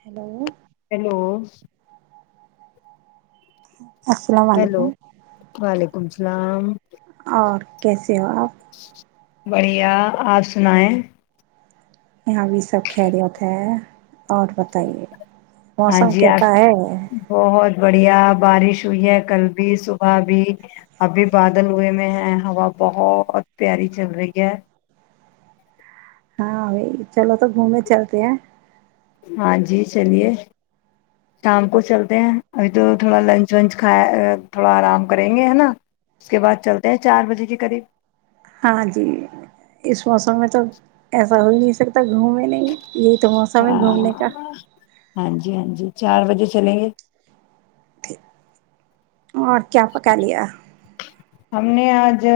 hello hello [unintelligible] hello علیکم وعلیکم الل اسلام اور کیسے ہو آپ بڑھیا آپ سنائیں یہاں بھی سب خیریت ہے اور بتائیے ہاں موسم جی آپ کہتا ہے بہت بڑھیا بارش ہوئی ہے کل بھی صبح بھی ابھی بادل ہوئے میں ہے ہوا بہت پیاری چل رہی ہے ہاں چلو تو گھومنے چلتے ہیں ہاں جی چلیے شام کو چلتے ہیں ابھی تو تھوڑا لنچ ونچ کھاائے تھوڑا آرام کریں گے ہے نا اس کے بعد چلتے ہیں چار بجے کے قریب ہاں جی اس موسم میں تو ایسا ہو ہی نہیں سکتا گھومے نہیں یہی تو موسم ہے ہاں گھومنے کا ہاں جی ہاں جی چار بجے چلیں گے اور کیا پکا لیا ہم نے آج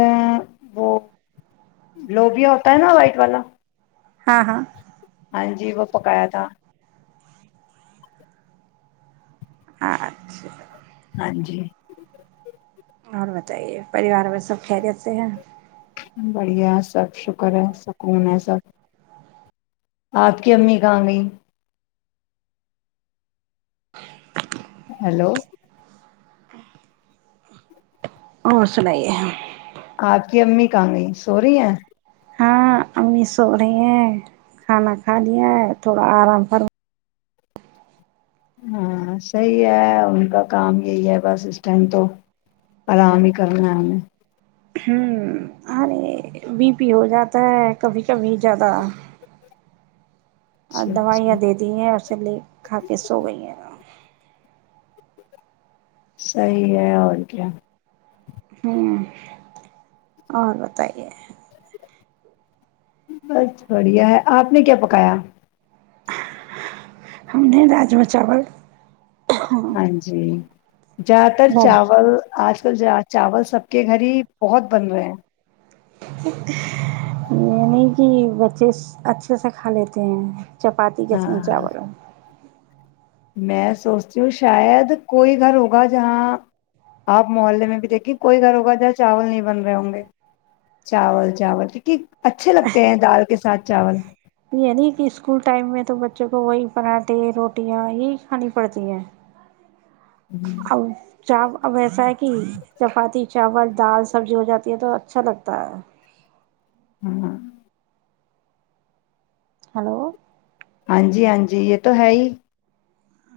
وہ للوبیا ہوتا ہے نا وائٹ والا ہاں ہاں ہاں جی وہ پکایا تھا اچھا ہاں جی اور بتائیے پریوار میں سب خیریت سے ہیں بڑھیا ہے سب شکر ہے سکون ہے سب آپ کی امی کہاں گئی ہلو اور سنائیے آپ کی امی کاں گئی سو رہی ہیں ہاں امی سو رہی ہیں کھانا کھا لیا تھوڑا آرام کرھر ہاں صحیح ہے ان کا کام یہی ہے بس اس ٹائم تو آرام ہی کرنا ہے ہمہیں ہ ارے بی پی ہو جاتا ہے کبھی کبھی زیادہ اور اچھا اچھا دوائیاں دے دی ہیں اورھر لے کھا کے سو گئی ہیں صحیح ہے اور کیا ہوں اور بتائیے بس بڑھیا ہے آپ نے کیا پکایا ہم نے راجم چاول ہاں جی جیاد تر راج چاول ا چاول سب کے گھر ہی بہت بن رہے ہیں یہ نہیں کہ بچے اچھے سے کھا لیتے ہیں چپاتی کے س ہاں چاول میں سوچتی ہوں شاید کوئی گھر ہوگا جہاں آپ محلے میں بھی دیکھیے کوئی گھر ہوگا جہاں چاول نہیں بن رہے ہوں گے چاول چاول یک اچھے لگتے ہیں دال کے ساتھ چاول یہ نہیں کہ اسکول ٹائم میں تو وہی پراٹھے روٹیاں یہی کھانی پڑتی ہیں ہوں اب چا اب ایسا ہے کہ چپاتی چاول دال سبزی ہو جاتی ہے تو اچھا لگتا ہے ہاں ہلو ہاں جی ہاں جی یہ تو ہے ہی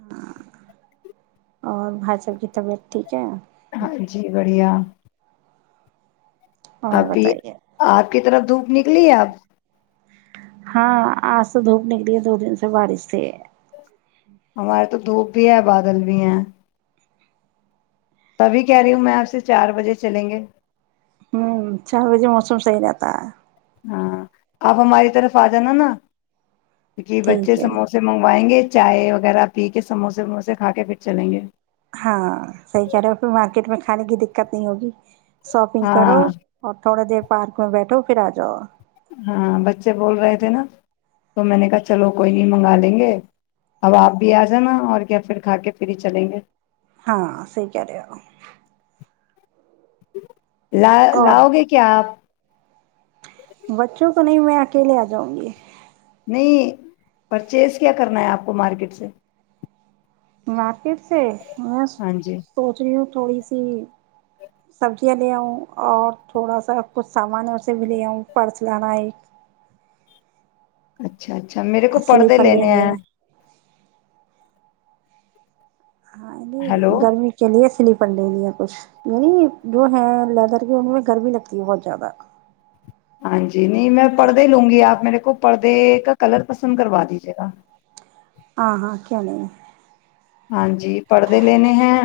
ہ اور بھائی سا کی طبیعت ٹھیک ہے ہاں جی بڑھیا [inaudible] اور ابھی بتائیے آپ کے طرف دھوپ نکلی ہے اب ہاں آج تو دھوپ نکلی ہے دو دن سے بارش سے ہمارے تو دھوپ بھی ہے بادل بھی ہیں تبھی کہہ رہی ہوں میں آپ سے چار بجے چلیں گے چار بجے موسم صحیح رہتا ہے ہاں آپ ہماری طرف آ جانا نا جی بچے ٹھیک ہے سموسے منگوائیں گے چائے وغیرہ پی کے سموسے وموسے کھا کے پھر چلیں گے ہاں صحیح کہہ رہے ہو پھر مارکیٹ میں کھانے کی دقت نہیں ہوگی شاپنگ ہاں کرو اور تھوڑے دیر پارک میں بیٹھو پھر آ جاؤ ہاں بچے بول رہے تھے نا تو میں نے کہا چلو کوئی نہیں منگا لیں گے اب آپ بھی آ جانا اور کیا پھر کھا کے پھر ہی چلیں گے ہاں صحیح کہہ رہے ہو [inaudible] لا اور لاؤ گے کیا آپ بچوں کو نہیں میں اکیلے آ جاؤں گی نہیں پرچیز کیا کرنا ہے آپ کو مارکیٹ سے مارکیٹ سے میں ہاں جی سوچ رہی ہووں تھوڑی سی سبزیاں لےؤوںں اور تھوڑا سا کچھ سامان سے بھی لیا ہوں پرس [inaudible] اچھا اچھا اچھا میرے کو پردے سلیپر لینے لینی ہے ہیںئے ہاں ہیلو گرمی کے لیے سلیپ پنڈے لیا کچھ یعنی جو ہے لیدر کے ان میں گرمی لگتی ہے بہت زیادہ ہاں جی جی نہیں میں پڑھ د لوں گی آپ میرے کو پردے کا کلر پسند کروا دیجیے گا ہاں ہاں کیا نہیں ہے ہاں جی پردے لینے ہیں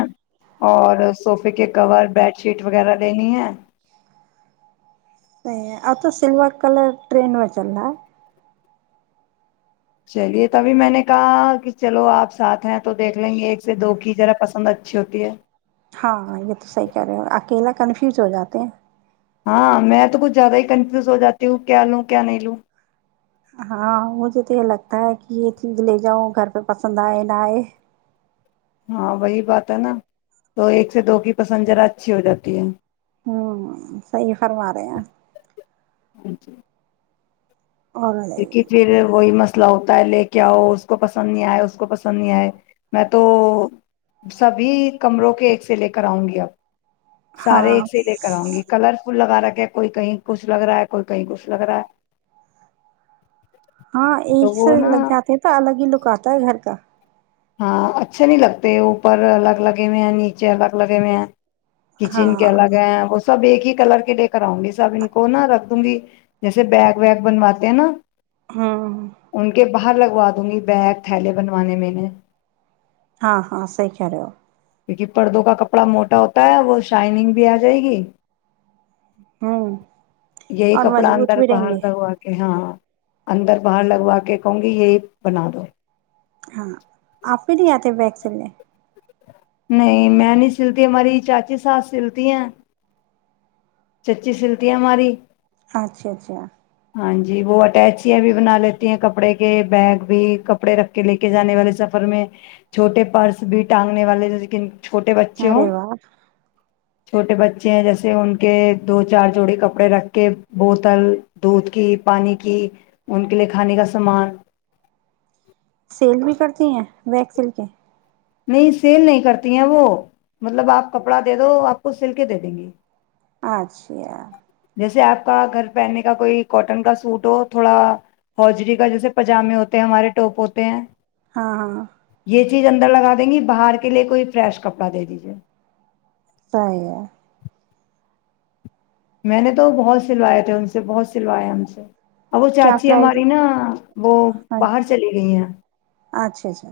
اور صوفے کے کور بیڈ شیٹ وغیرہ لینی ہے اپ کا سلور کلر ٹرین میں چلنا ہے چلیے تبھی میں نے کہا کہ چلو آپ ساتھ ہیں تو دیکھ لیں گے ایک سے دو کی جذرا پسند اچھی ہوتی ہے ہاں یہ تو صحیح کرہ رہے اکیلا کنفیوز ہو جاتے ہیں ہاں میں تو کچھ زیادہ ہی کنفیوز ہو جاتی ہوں کیا لوں کیا نہیں لوں ہاں مجھے تو یہ لگتا ہے کہ یہ چیز لے جاؤ گھر پہ پسند آئے نہ آئے ہاں وہی بات ہے نا تو ایک سے دو کی پسنجر اچھی ہو جاتی ہے صحیح فرما رہے ہیں [inaudible] اور کیونکہ پھر وہی مس ملہ ہوتا ہے لے کے آؤ اس کو پسند نہیں آئے اس کو پسند نہیں آئے میں تو سبھی کمروں کے ایک سے لے کر آؤں گی اب ہاں سارے ایک سے لے کر آؤں گی کلر فل لگا رکھ کہ کوئی کہیں کچھ لگ رہا ہے کوئی کہیں کچھ لگ رہا ہے ہاں تو ایک سے وہ نا لگ جاتے ہیں تو الگ ہی لک آتا ہے گھر کا ہاں اچھے نہیں لگتے اوپر الگ لگے ہوئے ہیں نیچے الگ لگے ہوئے ہیں کچن کے ہاں الگ ہیں وہ سب ایک ہی کلر کے لے کر آؤں گی سب ان کو نا رکھ دوں گی جیسے بیگ ویگ بنواتے ہیں نا ہاں ان کے باہر لگوا دوں گی بیگ تھیلے بنوانے میں نے ہاں ہاں صحی کر رہے ہو کیونکہ پردوں کا کپڑا موٹا ہوتا ہے وہ شائننگ بھی آ جائے گی ہو ہوں یہی اور کپڑا مضبوط اندر بھی رہیں گے برتا ہوا کہ ہاں اندر باہر لگوا کے کہوں گی یہی بنا دو ہاں آپ پ نہیں آتے بیگ سےے نہیں میں نہیں سلتی ہماری چاچی ساتھ سلتی ہیں چچی سلٹیاں ماری اچھا اچھا ہاں جی وہ اٹیچیاں بھی بنا لیتی ہیں کپڑے کے بیگ بھی کپڑے رکھ کے لے کے جانے والے سفر میں چھوٹے پرس بھی ٹانگنے والے لیکن چھوٹے بچے ارے ہوں واہ چھوٹے بچے ہیں جیسے ان کے دو چار جوڑی کپڑے رکھ کے بوتل دودھ کی پانی کی ان کے لیے کھانے کا سامان سیل بھی کرتی ہیں ویکسل کے نہیں سیل نہیں کرتی ہیں وہ مطلب آپ کپڑا دے دو آپ کو سل کے دے دیں گی اچھا جیسے آپ کا گھر پہننے کا کوئی کوٹن کا سوٹ ہو تھوڑا ہاجری کا جیسے پجامے ہوتے ہیں ہمارے ٹاپ ہوتے ہیں ہاں ہاں یہ چیز اندر لگا دیں گی باہر کے لیے کوئی فریش کپڑا دے دیجیے صی ہے میں نے تو بہت سلوائے تھے ان سے بہت سلوائے ان سے ا وہ کیا چاچی پرائز ہماری نا وہ باہر چلی گئی ہے اچھا اچھا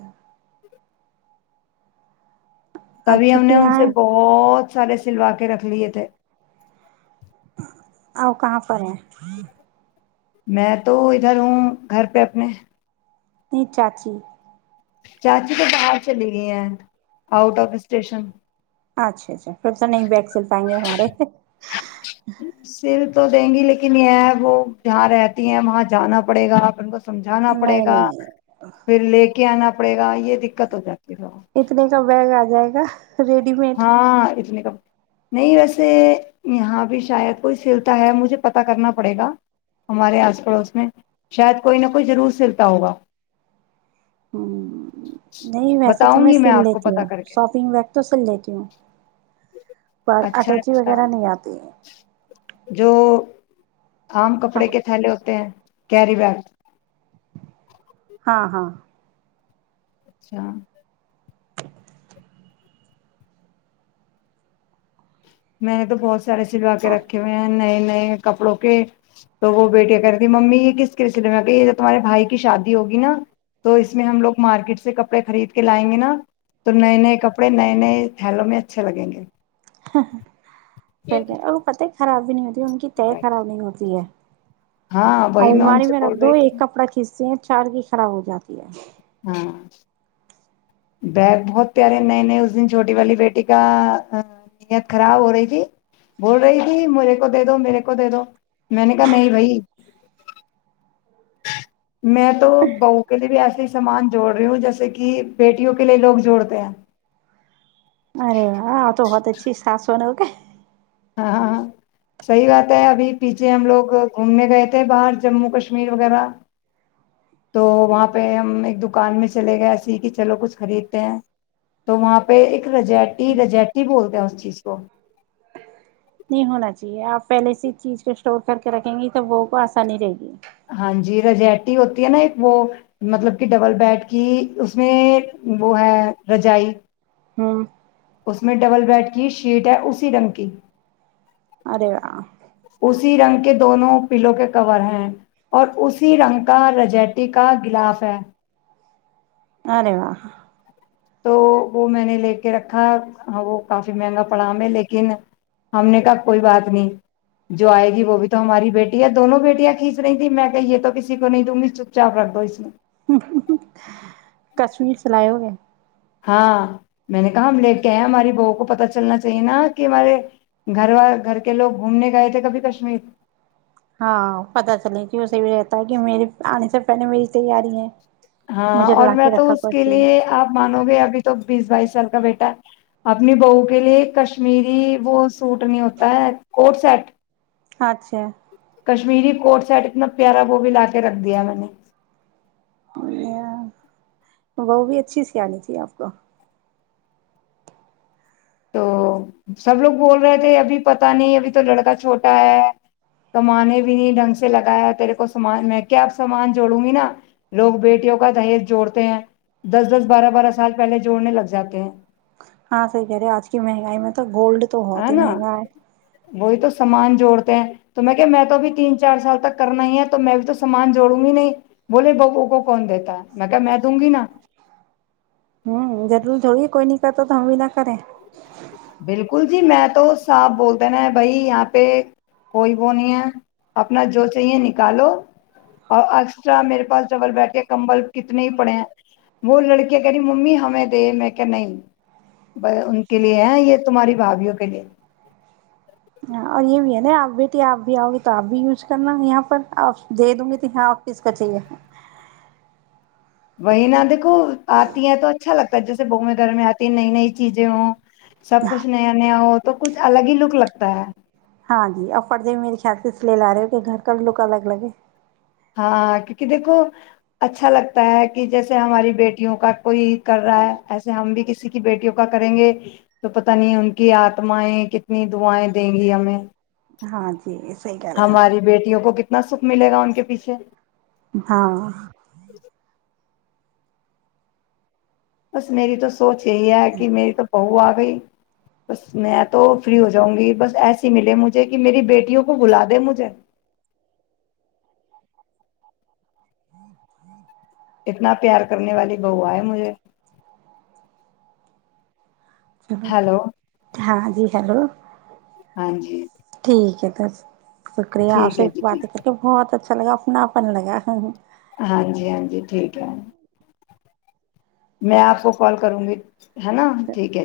اور تبھی ہم نے چھٹیاں ان سے ہیں بہت سارے سلوا کے رکھ لیے تھے آ کہاں پر ہے میں تو ادھر ہوں گھر پہ اپنے نہیں چاچی چاچی تو باہر چلی گئی ہیں آؤٹ آف اسٹیشن اچھا اچھا پھر سےا نہیں بیگ سل پائیں گے ہمارے سرف تو دیں گی لیکن یہ ہے وہ جاں رہتی ہیں وہاں جانا پڑے گا آپ ب سمجھانا پڑے نہیں گا نہیں پھر لے کے کے آنا پڑے گا یہ دقت ہو ج اتنے کا و گا ہو جائے گا ریڈی مڈ ہاں نہیں ویسے یہاں بھی شاید کوئی سلتا ہے مجھے پتا کرنا پڑے گا ہمارے آس پڑوس میں شاید کوئی نہ کوئی ضرور سلتا ہوگا نہیں ویسے تو بتاؤں میں گی سل آپ کو لیتی پتا ہوں کر کے شاپنگ بیگ تو سل پر اچھا اٹیچی اچھا وغیرہ نہیں آتی آام کپڑے ہاں کے تھالے ہوتے ہیں کیری بگ ہاں ہاں اچھا میں نے تو بہت سارے سلوا کے صحیح رکھے ہوئے ہیں نئے نئے کپڑوں کے تو وہ بیٹیا کہہ رہی تھی ممی یہ کس قس میں یہ جو تمہارے بھائی کی شادی ہوگی نا تو اس میں ہم لوگ مارکیٹ سے کپڑے خرید کے لائیں گے نا تو نئے نئے کپڑے نئے نئے تھیلوں میں اچھے لگیں گے ہاں ہاں سیک وہ پت ہی خراب نہیں ہوتی ان کی طے خراب نہیں ہوتی ہے ہاں وہی میں ان الماری سے میںیرا بول دو رہی ایک تھی کپڑا کھینچتے ہیں چار کی خراب ہو جاتی ہے ہاں بیگ بہت پیارے نئے نئے اس دن چھوٹی والی بیٹی کا نیت خراب ہو رہی تھی بول رہی تھی مجھے کو دے دو میرے کو دے دو میں نے کہا نہیں بھائی میں تو بہ کے لیے بھی ایس سامان جوڑ رہی ہوں جیسے کہ بیٹیوں کے لیے لوگ جوڑتے ہیں اچ شاسو ن ہو کیا ہاں ہاں ہاں صحیح بات ہے ابھی پیچھے ہم لوگ گھومنے گئے تھے باہر جموں کشمیر وغیرہ تو وہاں پہ ہم ایک دکان میں چلے گئے ایسے ہی کہ چلو کچھ خریدتے ہیں تو وہاں پہ ایک رجیٹی رجائٹی بولتے ہیں اس چیز کو نہیں ہونا چاہیے آپ پہلے سے چیز کو اسٹور کر کے رکھیں گی تب وہوں کو آسانی رہے گی ہاں جی رجیٹی ہوتی ہے نا ایک وہ مطلب کہ ڈبل بیڈ کی اس میں وہ ہے رجائی ہوں اس میں ڈبل بیڈ کی شیٹ ہے اسی رنگ کی ارے وا رنگ کے دونوں پلوں کے کور ہیں اور اسی رنگ کا رجیٹی کا گلاف ہے ہرے وا تو وہ میں نے لے کے رکھا ہاں وہ کافی مہنگا پڑا ہم میں لیکن ہم نے کہا کوئی بات نہیں جو آئے گی وہ بھی تو ہماری بیٹی ہے دونوں بیٹیاں کھینچ رہی تیں میں کہ یہ تو کسی کو نہیں دوں گی چپ چاپ رکھ دو اس میں کشمیر سے لائے ہو گئے ہاں میں نے کہا ہم لٹ کے آئے ہیں ہماری بو کو پت چلنا چاہیے نا کہ ہمارے گھر وال گھر کے لوگ گھومنے گئے تھے کبھی کشمیر ہاں پتہ چلے کہ اسے بھی رہتا کہ میرے آنے سے پہلے میری تیاری ہے ہاں مجھے اور لا میں تو رکھا اس کوئی کے لیے چیز آپ مانو گے ابھی تو بیس بائیس سال کا بیٹا ہے اپنی بہو کے لیے کشمیری وہ سوٹ نہیں ہوتا ہے کوٹ سیٹ اچھا کشمیری کوٹ سیٹ اتنا پیارا وہ بھی لا کے رکھ دیا میں نے یا وہ بھی اچھی سی آنی چاہیے آپ کو تو سب لوگ بول رہے تھے ابھی پت نہیں ابھی تو لڑکا چھوٹا ہے کمانے بھی نہیں ڈھنگ سے لگایا تیرے کو سامان میں کیا اب سامان جوڑوں گی نا لوگ بیٹیوں کا دہیز جوڑتے ہیں دس دس بارہ بارہ سال پہلے جوڑنے لگ جاتے ہیں ہاں صحی کہہ رہے ہیں آج کی مہنگائی میں تو گولڈ تو بہت ہے ہی نا مہنگا ہے وہی تو سامان جوڑتے ہیں تو میں کہ میں تو ابھی تین چار سال تک کرنا ہی ہے تو میں بھی تو سامان جوڑوں گی نہیں بولے ببو کو کون دیتا ہے میں کہ میں دوں گی نا ہوں جٹل تھوڑی کوئی نہیں کرتا تو ہم بھی نہ کریں بالکل جی میں تو صاف بولتے نا بھائی یہاں پہ کوئی وہ نہیں ہے اپنا جو چاہیے نکالو اور اسٹرا میرے پاس ڈبل بیٹھے کمبل کتنے ہی پڑے ہیں وہ لڑکیاں کہہ رہی ممی ہمیں دے میں کہ نہیں ان کے لیے ہیں یہ تمہاری بھابھیوں کے لیے ہ اور یہ بھی ہے نا آپ بیٹیے آپ بھی آؤ گے تو آپ بھی یوز کرنا یہاں پر آپ دے د گی تو یہاں آ کس کا چاہیے وہی نہا دیکھو آتی ہے تو اچھا لگتا ہے جیسے بوے دھر میں آتی ہے نئی نئی چیزیں ہووں سب کچھ نیا نیا ہو تو کچھ الگ ہی لک لگتا ہے ہاں جی ا فر ج میرے خیال سے اس لیے لا رہے ہو کہ گھر کوگ ا الگ الگ ہے ہاں کیونکہ دیکھو اچھا لگتا ہے کہ جیسے ہماری بیٹیوں کا کوئی کر رہا ہے ایسے ہم بھی کسی کی بیٹیوں کا کریں گے تو پت نہیں ان کی آتمائیں کتنی دعائیں دیں گی ہمیں ہاں جی صحیح کہہ رہے ہو ہماری بیٹیوں کو کتنے کتنا سکھ ملے گا ان کے پیچھے ہاں بس میری تو سوچ یہی ہے کہ میری تو بہو آ بھائی بس میں تو فری ہو جاؤں گی بس ایسی ملے مجھے کہ میری بیٹیوں کو بلا دے مجھے ہوں ہوں اتنا پیار کرنے والی بو آ ہے مجھے چلو ہیلو ہاں جی ہیلو ہاں جی ٹھیک ہے تس شکریہ آپ ٹھیک سے ہے جی باتیں ٹھیک کر کے بہت اچھا اچھا لگا اپنا اپن لگا ہے ہاں جی ہاں جی ٹھیک ہے میں آپ کو کال کروں گی ہے نا ٹھیک ہے